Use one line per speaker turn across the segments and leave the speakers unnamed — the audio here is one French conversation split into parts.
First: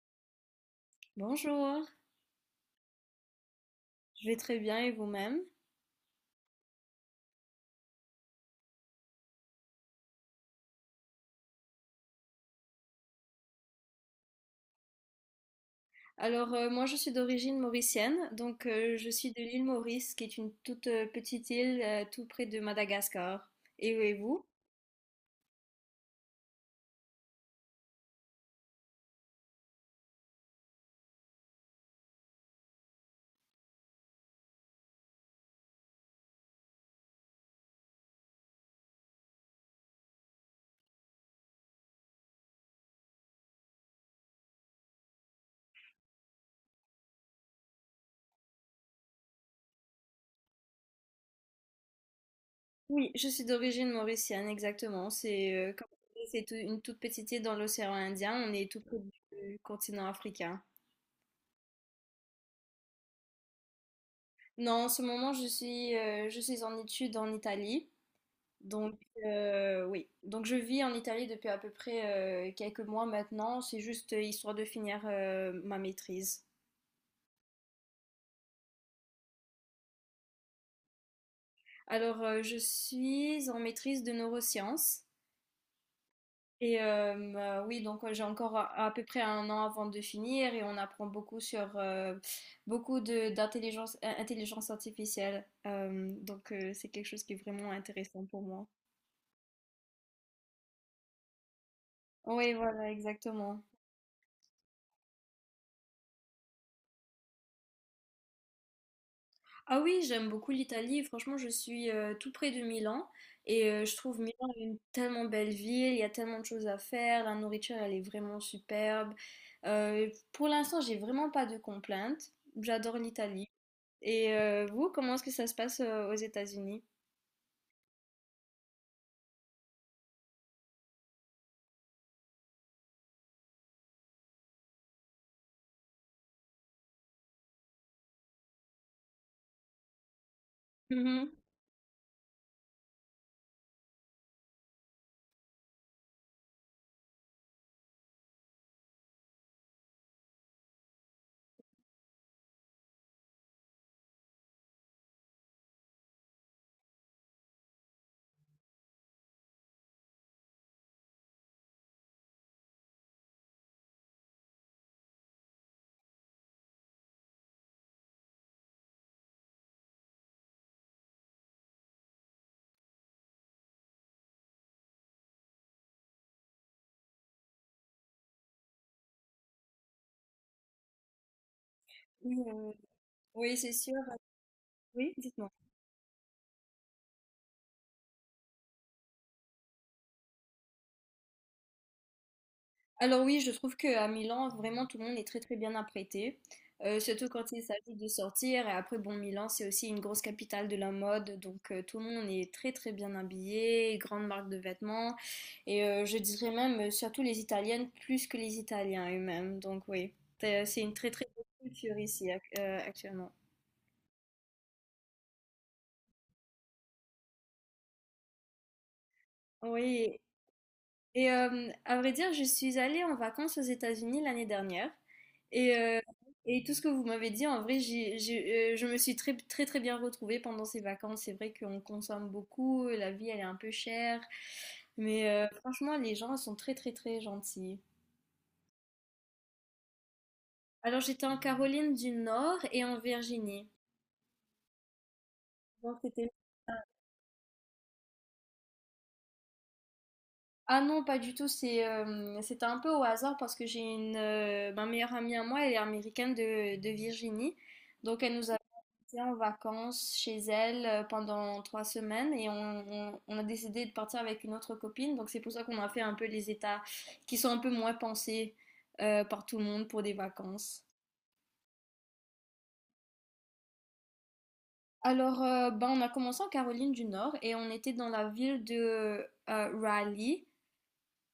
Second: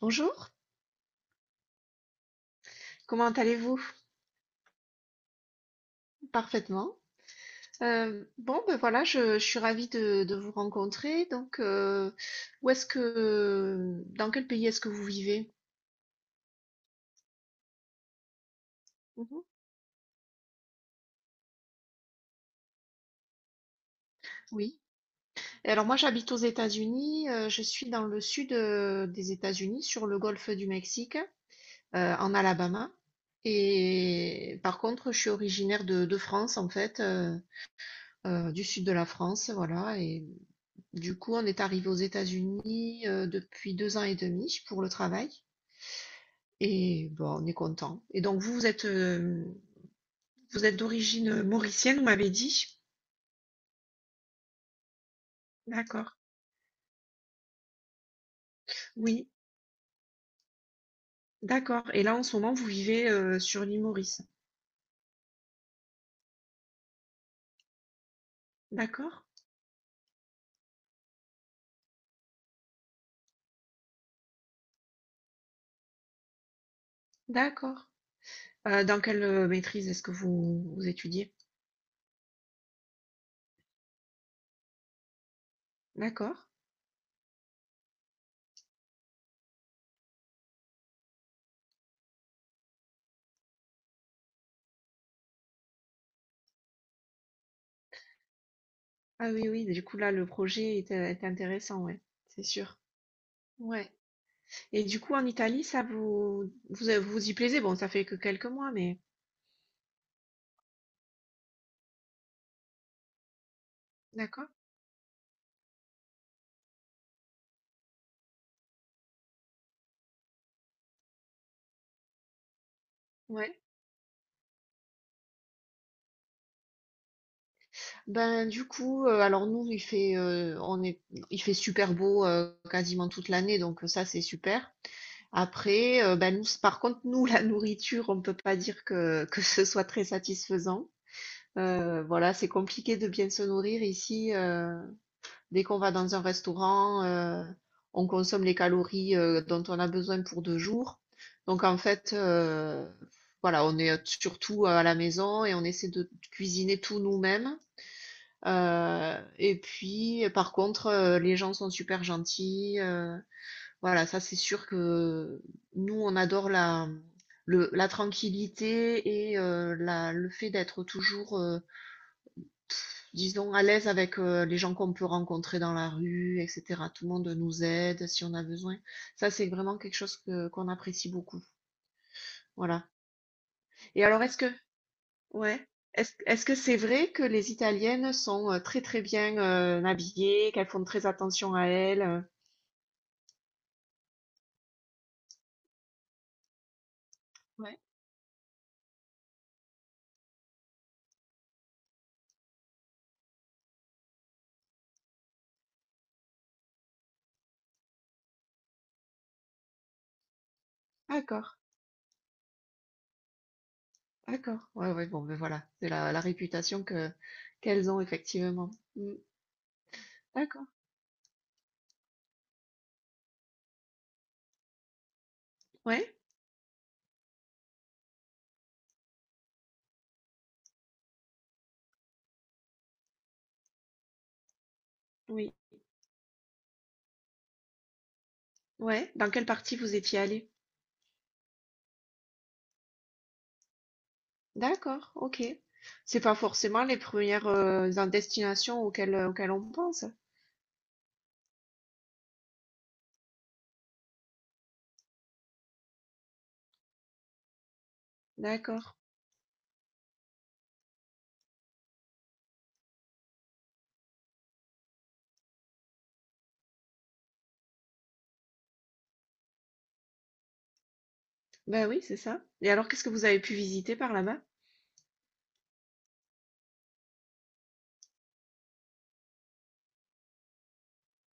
Bonjour,
Bonjour,
comment allez-vous?
je vais très bien et vous-même?
Parfaitement. Bon, ben voilà, je suis ravie de vous rencontrer. Donc, où est-ce que, dans quel pays est-ce que vous vivez?
Alors moi je suis d'origine mauricienne, donc je suis de
Mhm.
l'île Maurice qui est une toute petite île tout près de Madagascar. Et vous?
Oui. Et alors moi, j'habite aux États-Unis. Je suis dans le sud des États-Unis, sur le golfe du Mexique, en Alabama. Et par contre, je suis originaire de France, en fait, du sud de la France, voilà. Et du coup, on est arrivé aux États-Unis, depuis 2 ans et demi pour le travail et bon, on est content. Et donc vous, vous êtes d'origine mauricienne, vous m'avez dit?
Oui, je suis d'origine mauricienne, exactement. C'est comme vous
D'accord.
savez, c'est une toute petite île dans l'océan Indien, on est tout près
Oui,
du continent africain.
d'accord. Et là, en ce moment, vous vivez, sur l'île Maurice?
Non, en ce moment je suis en études en Italie. Donc,
D'accord,
oui. Donc, je vis en Italie depuis à peu près quelques mois maintenant. C'est juste histoire de finir ma maîtrise.
d'accord. Dans quelle, maîtrise est-ce que vous vous étudiez?
Alors, je suis en maîtrise de neurosciences.
D'accord.
Et oui, donc j'ai encore à peu près un an avant de finir et on apprend beaucoup sur beaucoup de d'intelligence intelligence artificielle. Donc, c'est quelque chose qui est vraiment intéressant pour moi.
Ah oui, oui, du coup, là, le projet est intéressant, ouais, c'est
Oui,
sûr.
voilà, exactement.
Ouais. Et du coup, en Italie, ça vous vous y plaisez? Bon, ça fait que quelques mois, mais
Ah oui, j'aime beaucoup l'Italie. Franchement, je suis tout près de Milan et je trouve
d'accord.
Milan une tellement belle ville. Il y a tellement de choses à faire. La nourriture, elle est vraiment superbe. Pour l'instant, j'ai vraiment pas de complaintes. J'adore l'Italie.
Ouais.
Et vous, comment est-ce que ça se passe aux États-Unis?
Ben du coup, alors nous il fait on est il fait super beau quasiment toute l'année, donc ça c'est super. Après, ben nous, par contre, nous, la nourriture, on peut pas dire que ce soit très satisfaisant.
Mhm.
Voilà, c'est compliqué de bien se nourrir ici. Dès qu'on va dans un restaurant, on consomme les calories dont on a besoin pour 2 jours. Donc en fait, voilà, on est surtout à la maison et on essaie de cuisiner tout nous-mêmes. Et puis, par contre, les gens sont super gentils. Voilà, ça c'est sûr que nous, on adore la tranquillité et le fait d'être toujours, disons, à l'aise avec les gens qu'on peut rencontrer dans la rue, etc. Tout le monde nous aide si on a besoin. Ça, c'est vraiment quelque chose qu'on apprécie beaucoup.
Oui,
Voilà.
oui, c'est sûr.
Et alors, est-ce que
Oui, dites-moi.
Ouais. Est-ce que c'est vrai que les Italiennes sont très très bien habillées, qu'elles font très attention à elles?
Alors oui, je trouve qu'à Milan, vraiment, tout le monde est très très bien apprêté. Surtout quand il
Ouais.
s'agit de sortir. Et après, bon, Milan, c'est aussi une grosse capitale de la mode. Donc tout le monde est très très bien habillé, grande marque de vêtements. Et je dirais même, surtout les Italiennes, plus que les Italiens eux-mêmes. Donc oui, c'est une très très bonne
D'accord,
culture ici actuellement.
d'accord. Ouais, ouais, bon, ben voilà, c'est la réputation que qu'elles ont effectivement. Mm.
Oui.
D'accord.
Et à vrai dire, je suis allée en vacances aux États-Unis l'année dernière. Et, euh,
Ouais,
et tout ce que vous m'avez dit, en vrai, je me suis très, très, très bien retrouvée pendant ces vacances. C'est vrai qu'on consomme beaucoup, la vie, elle est un peu chère. Mais
oui.
franchement, les gens sont très, très, très gentils.
ouais. Dans quelle partie vous étiez allé?
Alors, j'étais en Caroline du Nord et en Virginie.
D'accord, ok.
Donc,
C'est
c'était.
pas forcément les premières destinations auxquelles on pense.
Ah non, pas du tout. C'était un peu au hasard parce que j'ai une ma meilleure amie à moi, elle est américaine de Virginie. Donc elle nous a
D'accord.
été en vacances chez elle pendant 3 semaines et on a décidé de partir avec une autre copine. Donc c'est pour ça qu'on a fait un peu les états qui sont un peu moins pensés par tout le monde pour des vacances.
Ben oui, c'est ça. Et alors, qu'est-ce que vous avez pu visiter par là-bas?
Alors, ben, on a commencé en Caroline du Nord et on était dans la ville de Raleigh.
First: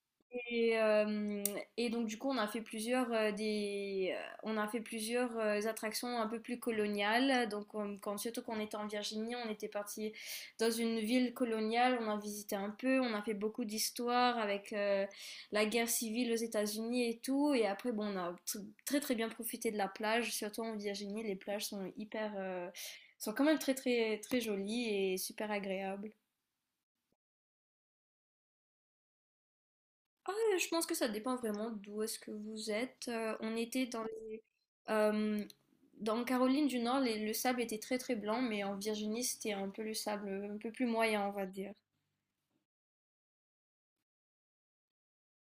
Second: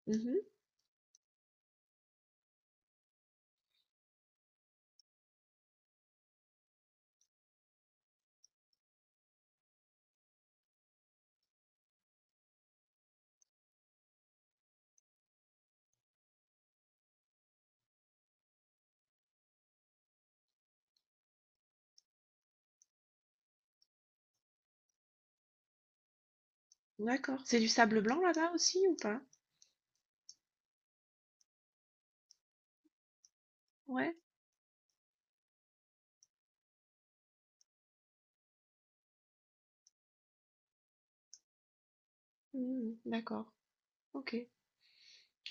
Mhm.
Et, euh, et donc du coup on a fait plusieurs attractions un peu plus coloniales. Donc, quand surtout qu'on était en Virginie, on était parti dans une ville coloniale, on a visité un peu, on a fait beaucoup d'histoires avec la guerre civile aux États-Unis et tout. Et après bon, on a très très bien profité de la plage. Surtout en Virginie, les plages sont quand même très très très jolies et super agréables.
D'accord. C'est du sable blanc là-bas aussi ou pas?
Ah, je pense que ça dépend vraiment d'où est-ce que vous êtes. On était
Ouais.
euh, dans Caroline du Nord, le sable était très très blanc, mais en Virginie, c'était un peu le sable un peu plus moyen, on va dire.
Mmh, d'accord. OK.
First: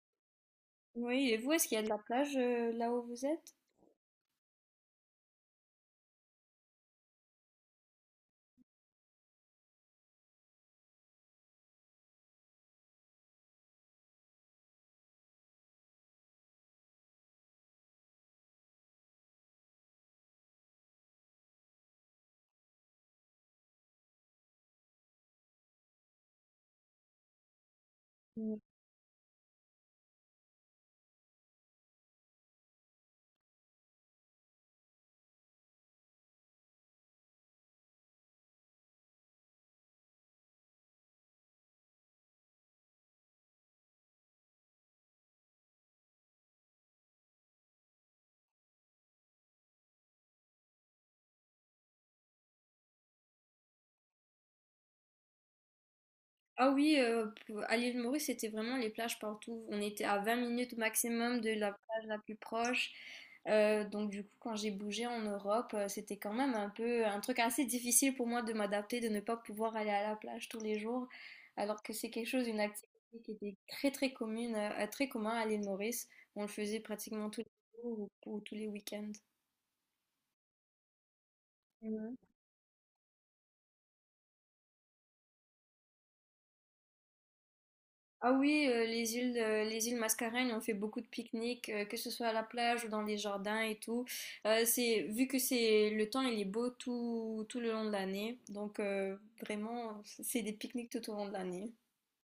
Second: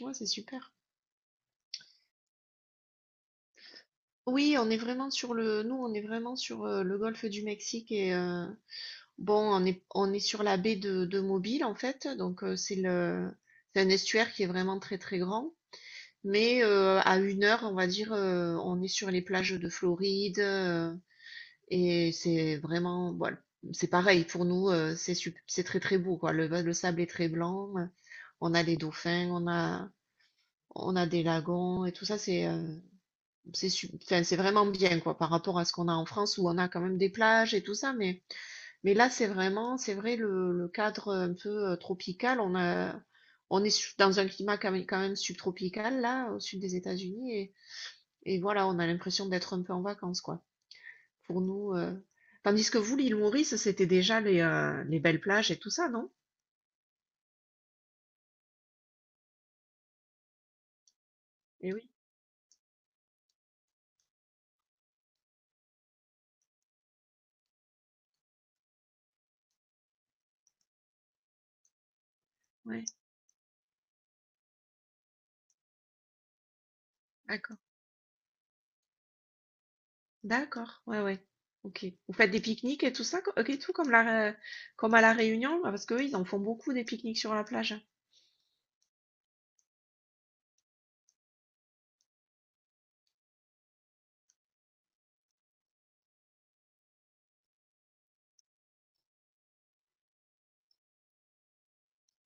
Ouais, c'est super.
Oui, et vous, est-ce qu'il y a de la plage là où vous êtes?
Oui, on est vraiment nous, on est vraiment sur le golfe du Mexique et bon, on est sur la baie de Mobile en fait, donc c'est un estuaire qui est vraiment très très grand, mais à 1 heure, on va dire, on est sur les plages de Floride et c'est vraiment, voilà, c'est pareil pour nous, c'est très très beau, quoi. Le sable est très blanc, on a les dauphins, on a des lagons et tout ça, c'est enfin, c'est vraiment bien, quoi, par rapport à ce qu'on a en France où on a quand même des plages et tout ça, mais là c'est vrai, le cadre un peu tropical, on est dans un climat quand même subtropical là au sud des États-Unis, et voilà, on a l'impression d'être un peu en vacances, quoi, pour nous. Tandis que vous, l'île Maurice, c'était déjà les belles plages et tout ça, non?
Ah oui, à l'île Maurice, c'était vraiment les plages partout. On était à 20 minutes au maximum de la
Eh oui,
plage la plus proche. Donc du coup, quand j'ai bougé en Europe, c'était quand même un peu un truc assez difficile pour moi de m'adapter, de ne pas pouvoir aller à la plage tous les jours, alors que c'est quelque chose, une
ouais,
activité qui était très très commune, très commun à l'île Maurice. On le faisait pratiquement tous les
d'accord.
jours ou tous les week-ends.
D'accord, ouais, ouais. OK. Vous faites des pique-niques et tout ça, et tout Ré- comme à La Réunion? Ah, parce qu'eux, ils en font beaucoup des pique-niques sur la plage.
Ah oui, les îles Mascareignes, on fait beaucoup de pique-niques, que ce soit à la plage ou dans les jardins et tout. Vu que c'est le temps, il est beau tout le long de l'année. Donc vraiment, c'est des pique-niques tout au long de l'année.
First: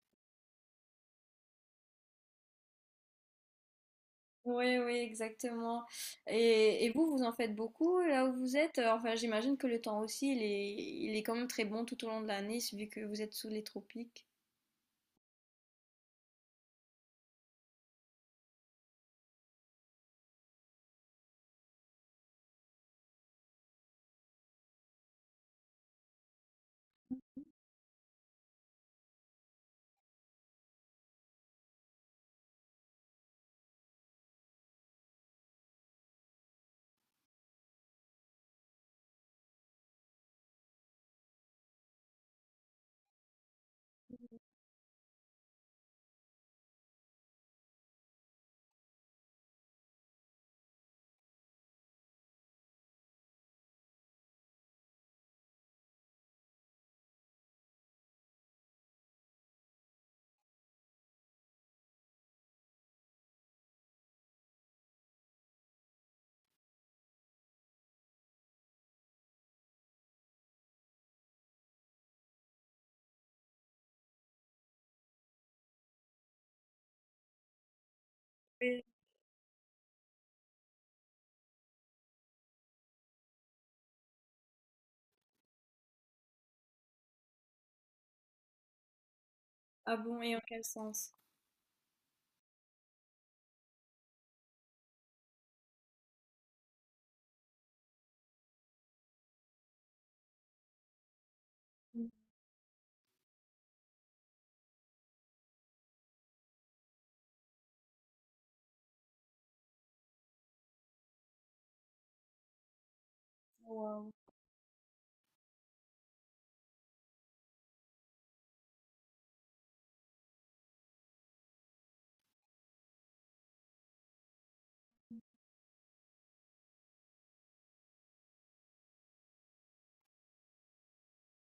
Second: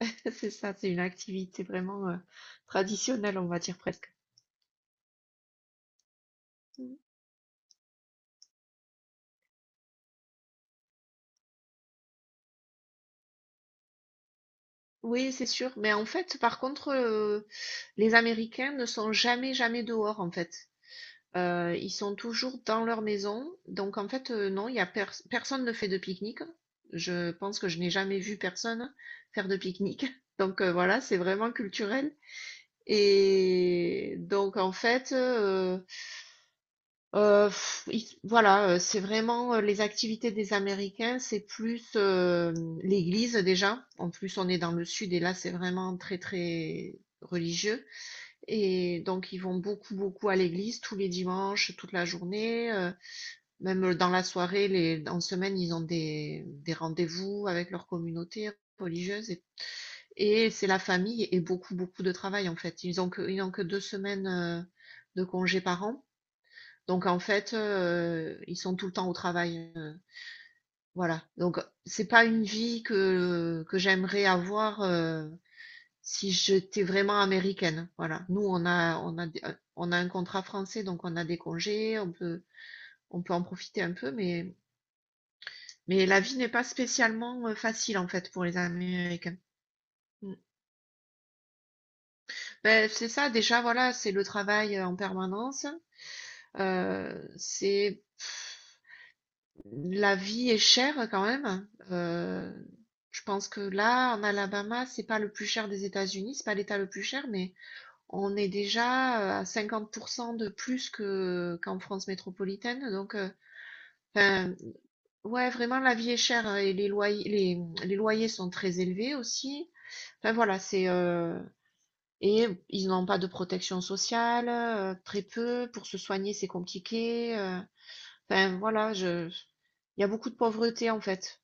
C'est ça, c'est une activité vraiment traditionnelle, on va dire presque.
Oui, oui, exactement. Et
Mm.
vous, vous en faites beaucoup là où vous êtes? Enfin, j'imagine que le temps aussi, il est quand même très bon tout au long de l'année, vu que vous êtes sous les tropiques.
Oui, c'est sûr. Mais en fait, par contre, les Américains ne sont jamais, jamais dehors, en fait. Ils sont toujours dans leur maison. Donc, en fait, non, il y a personne ne fait de pique-nique. Je pense que je n'ai jamais vu personne faire de pique-nique. Donc, voilà, c'est vraiment culturel. Et donc en fait, heu, ils voilà, c'est vraiment, les activités des Américains, c'est plus, l'église déjà. En plus, on est dans le sud et là, c'est vraiment très, très religieux, et donc ils vont beaucoup, beaucoup à l'église tous les dimanches, toute la journée, même dans la soirée, les en semaine, ils ont des rendez-vous avec leur communauté religieuse, et c'est la famille et beaucoup, beaucoup de travail en fait. Ils n'ont que 2 semaines de congés par an. Donc en fait, ils sont tout le temps au travail. Voilà. Donc c'est pas une vie que j'aimerais avoir si j'étais vraiment américaine. Voilà. Nous, on
Oui.
a, on a, euh, on a un contrat français, donc on a des congés, on peut en profiter un peu, mais la vie n'est pas spécialement facile en fait pour les Américains.
Ah bon,
Mm.
et en quel sens?
Ben, c'est ça, déjà, voilà, c'est le travail en permanence. C'est la vie est chère quand même. Je pense que là, en Alabama, c'est pas le plus cher des États-Unis, c'est pas l'État le plus cher, mais on est déjà, à 50 de plus que qu'en France métropolitaine. Donc,
Wow.
enfin, ouais, vraiment la vie est chère et les loyers les loyers sont très élevés aussi. Enfin voilà, et ils n'ont pas de protection sociale, très peu. Pour se soigner, c'est compliqué. Enfin, voilà, je il y a beaucoup de pauvreté en fait.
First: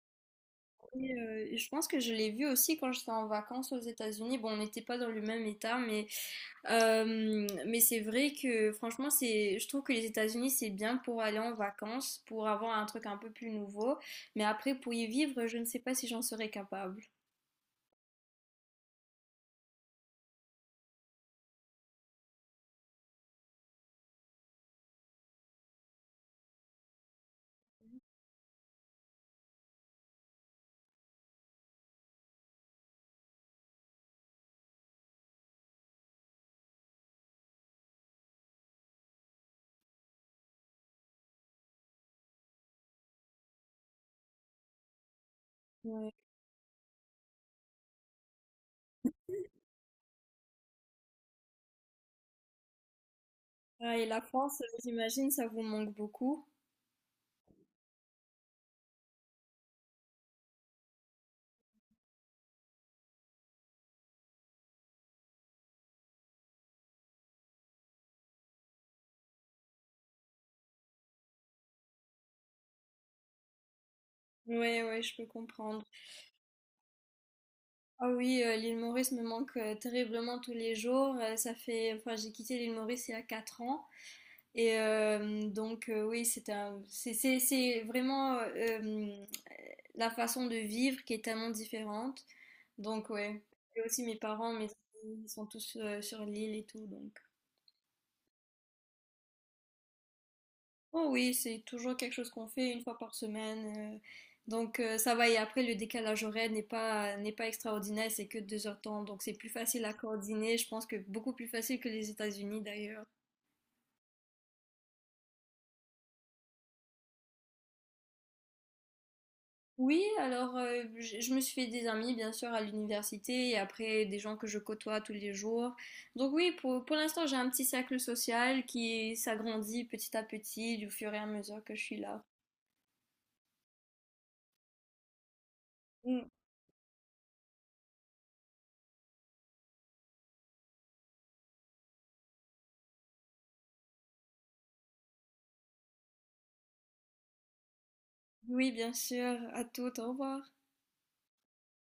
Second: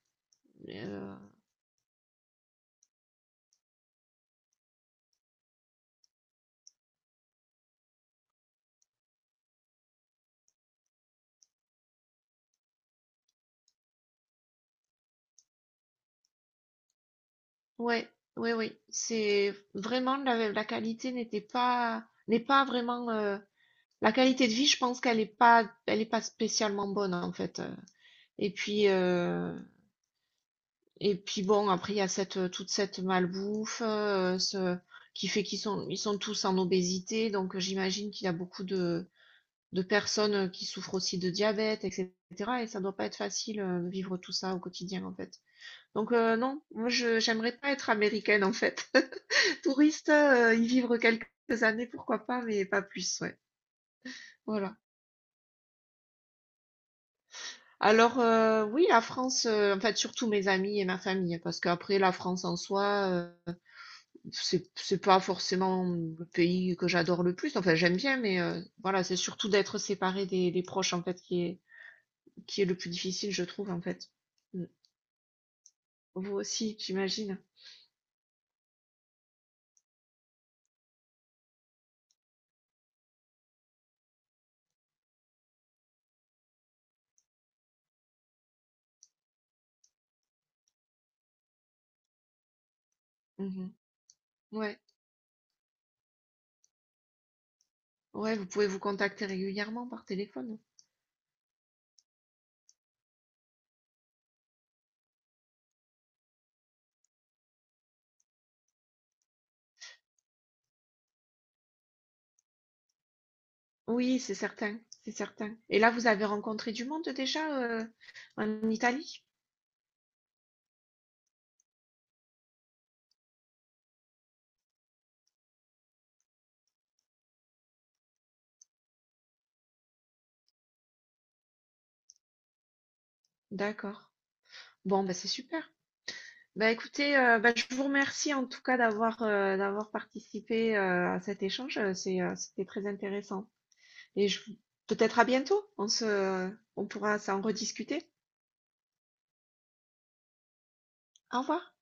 Et,
Euh,
euh, je pense que je l'ai vu aussi quand j'étais en vacances aux États-Unis. Bon, on n'était pas dans le même état, mais c'est vrai que franchement, je trouve que les États-Unis, c'est bien pour aller en vacances, pour avoir un truc un peu plus nouveau. Mais après, pour y vivre, je ne sais pas si j'en serais capable.
ouais, oui, oui. C'est vraiment la qualité n'est pas vraiment la qualité de vie, je pense qu'elle est pas spécialement bonne en fait. Et puis euh, et puis bon, après il y a cette toute cette malbouffe ce qui fait qu'ils sont tous en obésité, donc j'imagine qu'il y a beaucoup de personnes qui souffrent aussi de diabète, etc. Et ça doit pas être facile de vivre tout ça au quotidien en fait. Donc
Ouais.
non, moi je j'aimerais pas être américaine en fait. Touriste, y vivre quelques années, pourquoi pas, mais pas plus, ouais.
Ah, et la France,
Voilà.
j'imagine, ça vous manque beaucoup.
Alors oui, la France, en fait surtout mes amis et ma famille, hein, parce qu'après la France en soi, euh, c'est pas forcément le pays que j'adore le plus. Enfin j'aime bien, mais voilà, c'est surtout d'être séparé des proches en fait qui est le plus difficile, je trouve en fait. Mm.
Ouais, ouais, je peux comprendre.
Vous aussi, j'imagine.
Ah oui, l'île Maurice me manque terriblement tous les jours. Ça fait, enfin, j'ai quitté l'île Maurice il y a 4 ans. Et donc, oui, c'est un, c'est vraiment la façon de vivre qui est tellement différente. Donc, ouais.
Mhm.
Et aussi mes parents, mes
Ouais,
amis, ils sont tous sur l'île et tout. Donc,
ouais, vous pouvez vous contacter régulièrement par téléphone, hein.
oh oui, c'est toujours quelque chose qu'on fait une fois par semaine. Donc, ça va. Et après, le décalage horaire n'est pas extraordinaire, c'est que 2 heures de temps. Donc, c'est plus facile à coordonner. Je pense que beaucoup plus facile que les États-Unis d'ailleurs.
Oui, c'est certain, c'est certain. Et là, vous avez rencontré du monde déjà en Italie?
Oui, alors je me suis fait des amis bien sûr à l'université et après des gens que je côtoie tous les jours. Donc oui, pour l'instant j'ai un petit cercle social qui s'agrandit petit à petit du fur et à mesure que je suis là.
D'accord. Bon, bah, c'est super.
Mm.
Bah, écoutez, bah, je vous remercie en tout cas d'avoir d'avoir participé à cet échange. C'était très intéressant. Et je, peut-être à bientôt. On pourra s'en rediscuter.
Oui, bien sûr, à tout, au revoir.
Au revoir.